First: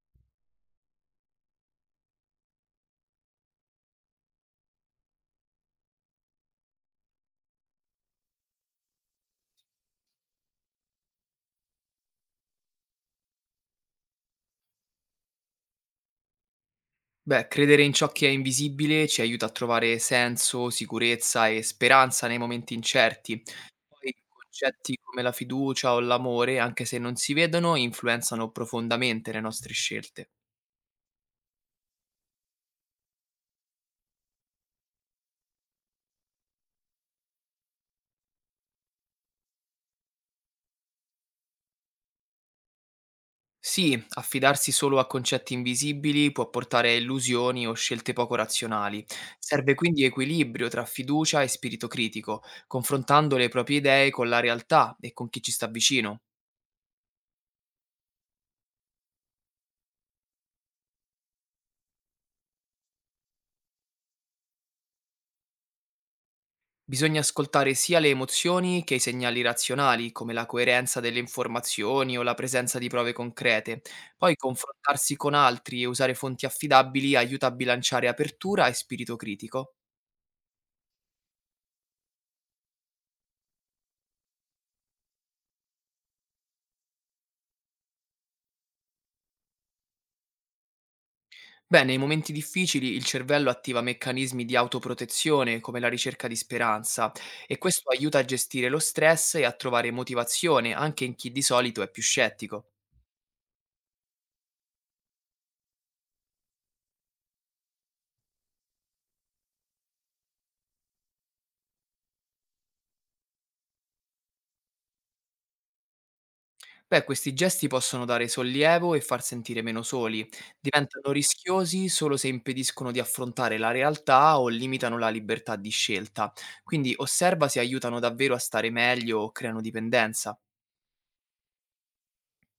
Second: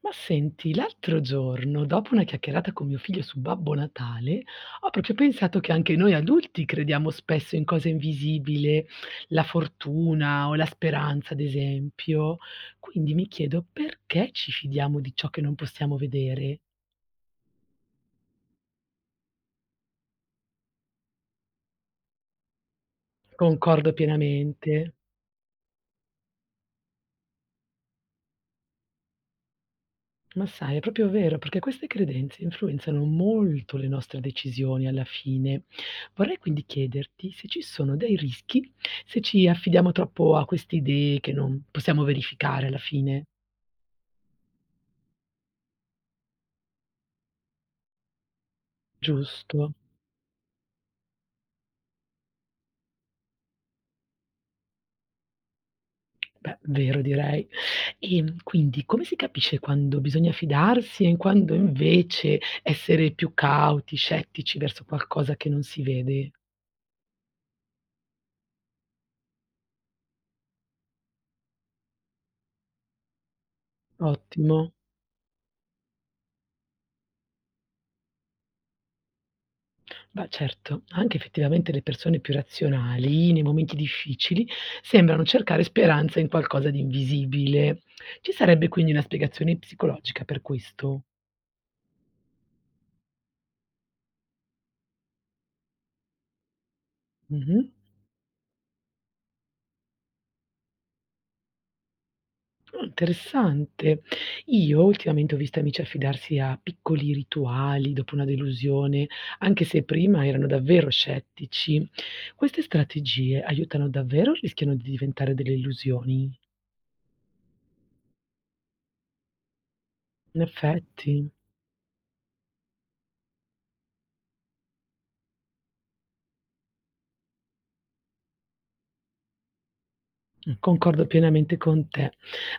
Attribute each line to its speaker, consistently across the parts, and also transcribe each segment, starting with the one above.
Speaker 1: Ma senti, l'altro giorno, dopo una chiacchierata con mio figlio su Babbo Natale, ho proprio pensato che anche noi adulti crediamo spesso in cose invisibili, la fortuna o la speranza, ad esempio. Quindi mi chiedo perché ci fidiamo di ciò che non possiamo vedere.
Speaker 2: Beh, credere in ciò che è invisibile ci aiuta a trovare senso, sicurezza e speranza nei momenti incerti.
Speaker 1: Concordo
Speaker 2: Poi
Speaker 1: pienamente.
Speaker 2: concetti come la fiducia o l'amore, anche se non si vedono, influenzano profondamente le nostre scelte.
Speaker 1: Ma sai, è proprio vero, perché queste credenze influenzano molto le nostre decisioni alla fine. Vorrei quindi chiederti se ci sono dei rischi se ci affidiamo troppo a queste idee che non possiamo verificare alla fine,
Speaker 2: Sì, affidarsi solo a concetti invisibili può portare a illusioni o scelte poco razionali.
Speaker 1: giusto?
Speaker 2: Serve quindi equilibrio tra fiducia e spirito critico, confrontando le proprie idee con la realtà e con chi ci sta vicino.
Speaker 1: Beh, vero direi. E quindi come si capisce quando bisogna fidarsi e quando invece essere più cauti, scettici verso qualcosa che non si vede?
Speaker 2: Bisogna ascoltare sia le emozioni che i segnali razionali, come la coerenza delle informazioni o la presenza di prove concrete. Poi
Speaker 1: Ottimo.
Speaker 2: confrontarsi con altri e usare fonti affidabili aiuta a bilanciare apertura e spirito critico.
Speaker 1: Beh certo, anche effettivamente le persone più razionali, nei momenti difficili, sembrano cercare speranza in qualcosa di invisibile. Ci sarebbe quindi una spiegazione psicologica per questo?
Speaker 2: Beh, nei momenti difficili il cervello attiva meccanismi di autoprotezione, come la ricerca di speranza, e
Speaker 1: Mh-mh.
Speaker 2: questo aiuta a gestire lo stress e a trovare motivazione anche in chi di solito è più scettico.
Speaker 1: Ah, interessante. Io ultimamente ho visto amici affidarsi a piccoli rituali dopo una delusione, anche se prima erano davvero scettici. Queste strategie aiutano davvero o rischiano di diventare delle illusioni?
Speaker 2: Beh, questi gesti possono dare sollievo e far sentire meno soli.
Speaker 1: In
Speaker 2: Diventano
Speaker 1: effetti.
Speaker 2: rischiosi solo se impediscono di affrontare la realtà o limitano la libertà di scelta. Quindi osserva se aiutano davvero a stare meglio o creano dipendenza.
Speaker 1: Concordo pienamente con te.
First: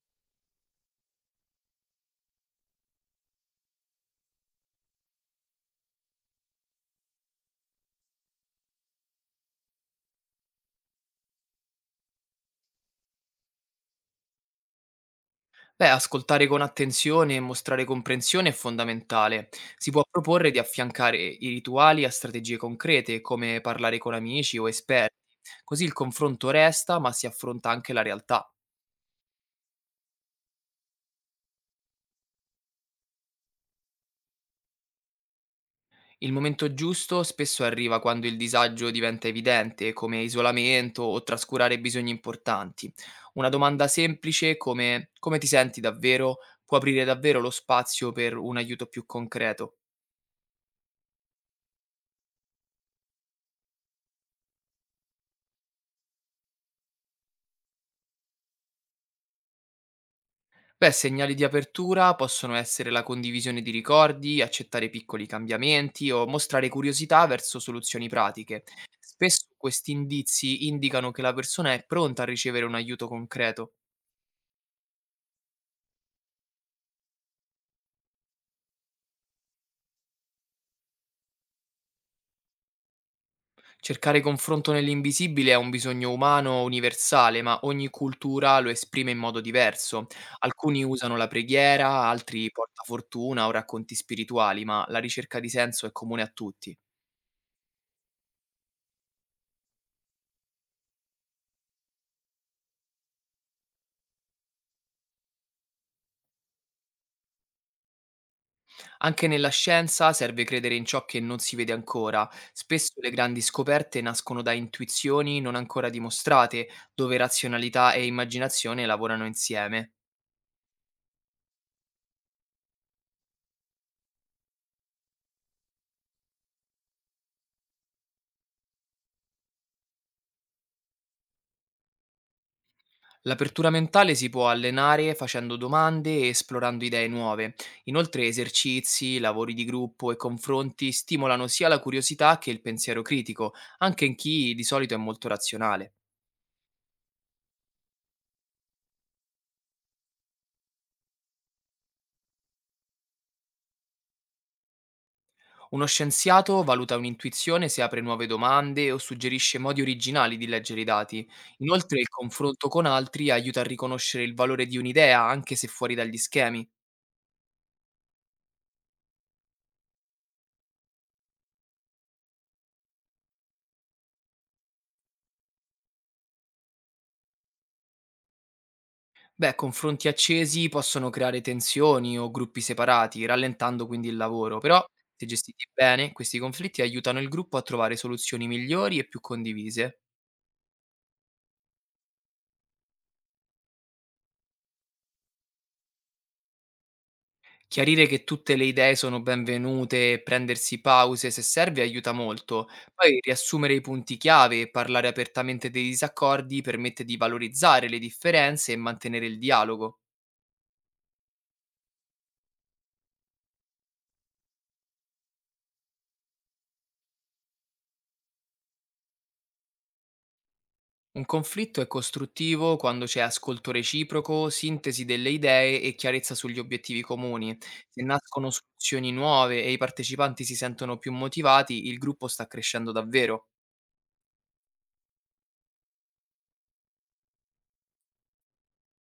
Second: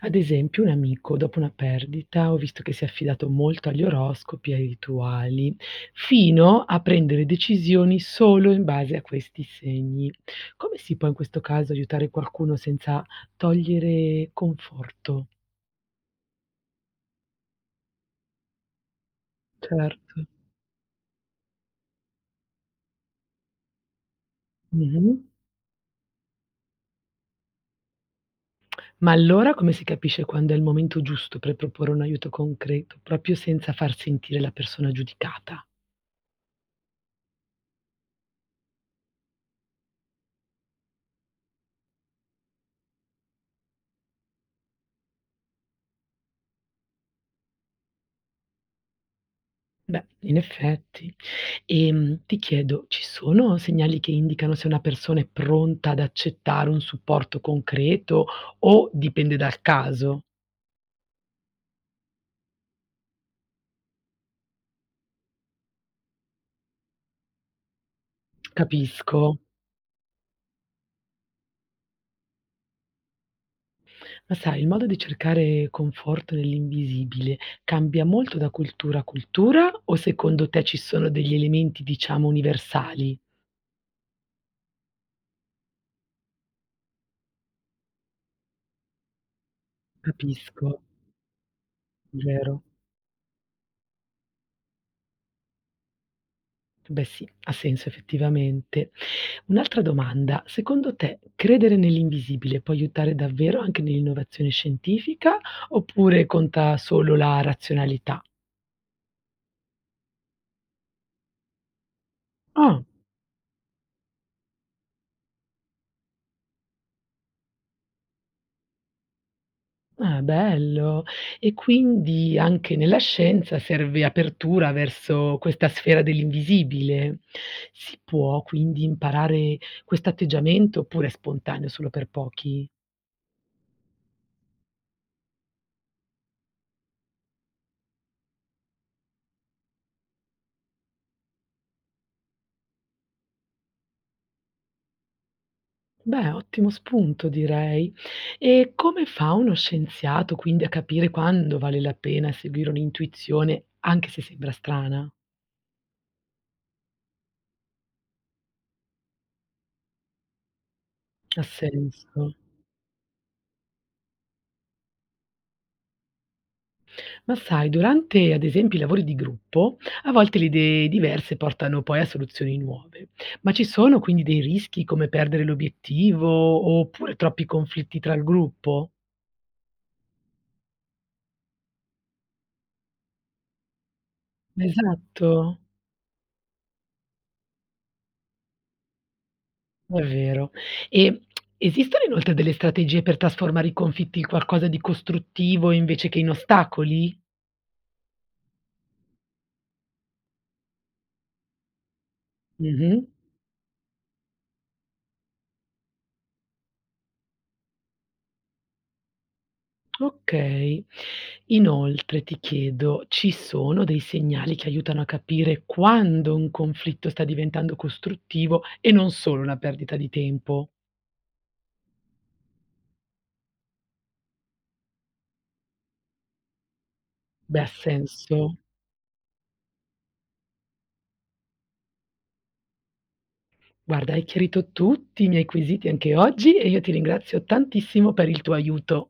Speaker 1: Ad esempio, un amico dopo una perdita ho visto che si è affidato molto agli oroscopi e ai rituali, fino a prendere decisioni solo in base a questi segni. Come si può in questo caso aiutare qualcuno senza togliere conforto?
Speaker 2: Beh, ascoltare con attenzione e mostrare comprensione è fondamentale. Si può
Speaker 1: Certo.
Speaker 2: proporre di affiancare i rituali a strategie concrete, come parlare con amici o esperti.
Speaker 1: Mh-mh.
Speaker 2: Così il confronto resta, ma si affronta anche la realtà.
Speaker 1: Ma allora come si capisce quando è il momento giusto per proporre un aiuto concreto, proprio senza far sentire la persona giudicata?
Speaker 2: Il momento giusto spesso arriva quando il disagio diventa evidente, come isolamento o trascurare bisogni importanti. Una domanda semplice come "come ti senti davvero" può aprire davvero lo spazio per un aiuto più concreto.
Speaker 1: Beh, in effetti. Ti chiedo, ci sono segnali che indicano se una persona è pronta ad accettare un supporto concreto o dipende dal caso?
Speaker 2: Beh, segnali di apertura possono essere la condivisione di ricordi, accettare piccoli cambiamenti o mostrare curiosità verso soluzioni pratiche.
Speaker 1: Capisco.
Speaker 2: Spesso questi indizi indicano che la persona è pronta a ricevere un aiuto concreto.
Speaker 1: Ma sai, il modo di cercare conforto nell'invisibile cambia molto da cultura a cultura o secondo te ci sono degli elementi, diciamo, universali?
Speaker 2: Cercare confronto nell'invisibile è un bisogno umano universale, ma ogni cultura lo esprime in modo diverso.
Speaker 1: Capisco,
Speaker 2: Alcuni usano la preghiera, altri
Speaker 1: vero.
Speaker 2: portafortuna o racconti spirituali, ma la ricerca di senso è comune a tutti.
Speaker 1: Beh sì, ha senso effettivamente. Un'altra domanda, secondo te credere nell'invisibile può aiutare davvero anche nell'innovazione scientifica oppure conta solo la razionalità?
Speaker 2: Anche nella scienza serve credere in ciò che non si vede ancora.
Speaker 1: Ah,
Speaker 2: Spesso le grandi scoperte nascono da intuizioni non ancora dimostrate, dove razionalità e immaginazione lavorano insieme.
Speaker 1: ah, bello. E quindi anche nella scienza serve apertura verso questa sfera dell'invisibile. Si può quindi imparare questo atteggiamento oppure è spontaneo solo per pochi?
Speaker 2: L'apertura mentale si può allenare facendo domande e esplorando idee nuove. Inoltre esercizi, lavori di gruppo e confronti stimolano sia la curiosità che il pensiero critico, anche in chi di solito è molto razionale.
Speaker 1: Beh, ottimo spunto direi. E come fa uno scienziato quindi a capire quando vale la pena seguire un'intuizione, anche se sembra strana?
Speaker 2: Uno scienziato valuta un'intuizione se apre nuove domande o suggerisce modi originali di leggere i dati.
Speaker 1: Ha
Speaker 2: Inoltre il
Speaker 1: senso.
Speaker 2: confronto con altri aiuta a riconoscere il valore di un'idea anche se fuori dagli schemi.
Speaker 1: Ma sai, durante ad esempio i lavori di gruppo, a volte le idee diverse portano poi a soluzioni nuove. Ma ci sono quindi dei rischi come perdere l'obiettivo oppure troppi conflitti tra il gruppo?
Speaker 2: Beh, confronti accesi possono creare tensioni o gruppi separati, rallentando quindi il lavoro, però se
Speaker 1: Esatto.
Speaker 2: gestiti bene, questi conflitti aiutano il gruppo a trovare soluzioni migliori e più
Speaker 1: È
Speaker 2: condivise.
Speaker 1: vero. E esistono inoltre delle strategie per trasformare i conflitti in qualcosa di costruttivo invece che in ostacoli?
Speaker 2: Chiarire che tutte le idee sono benvenute e prendersi pause se serve aiuta molto.
Speaker 1: Mh-mh.
Speaker 2: Poi riassumere i punti chiave e parlare apertamente dei disaccordi permette di valorizzare le differenze e mantenere il dialogo.
Speaker 1: Okay. Inoltre ti chiedo, ci sono dei segnali che aiutano a capire quando un conflitto sta diventando costruttivo e non solo una perdita di tempo?
Speaker 2: Un conflitto è costruttivo quando c'è ascolto reciproco, sintesi delle idee e chiarezza sugli obiettivi comuni.
Speaker 1: Beh, ha
Speaker 2: Se nascono
Speaker 1: senso.
Speaker 2: soluzioni nuove e i partecipanti si sentono più motivati, il gruppo sta crescendo davvero.
Speaker 1: Guarda, hai chiarito tutti i miei quesiti anche oggi e io ti ringrazio tantissimo per il tuo aiuto.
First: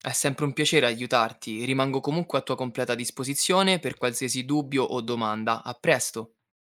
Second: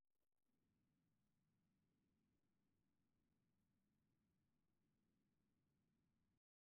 Speaker 2: È sempre un piacere aiutarti, rimango comunque a tua completa disposizione per qualsiasi dubbio o domanda. A presto!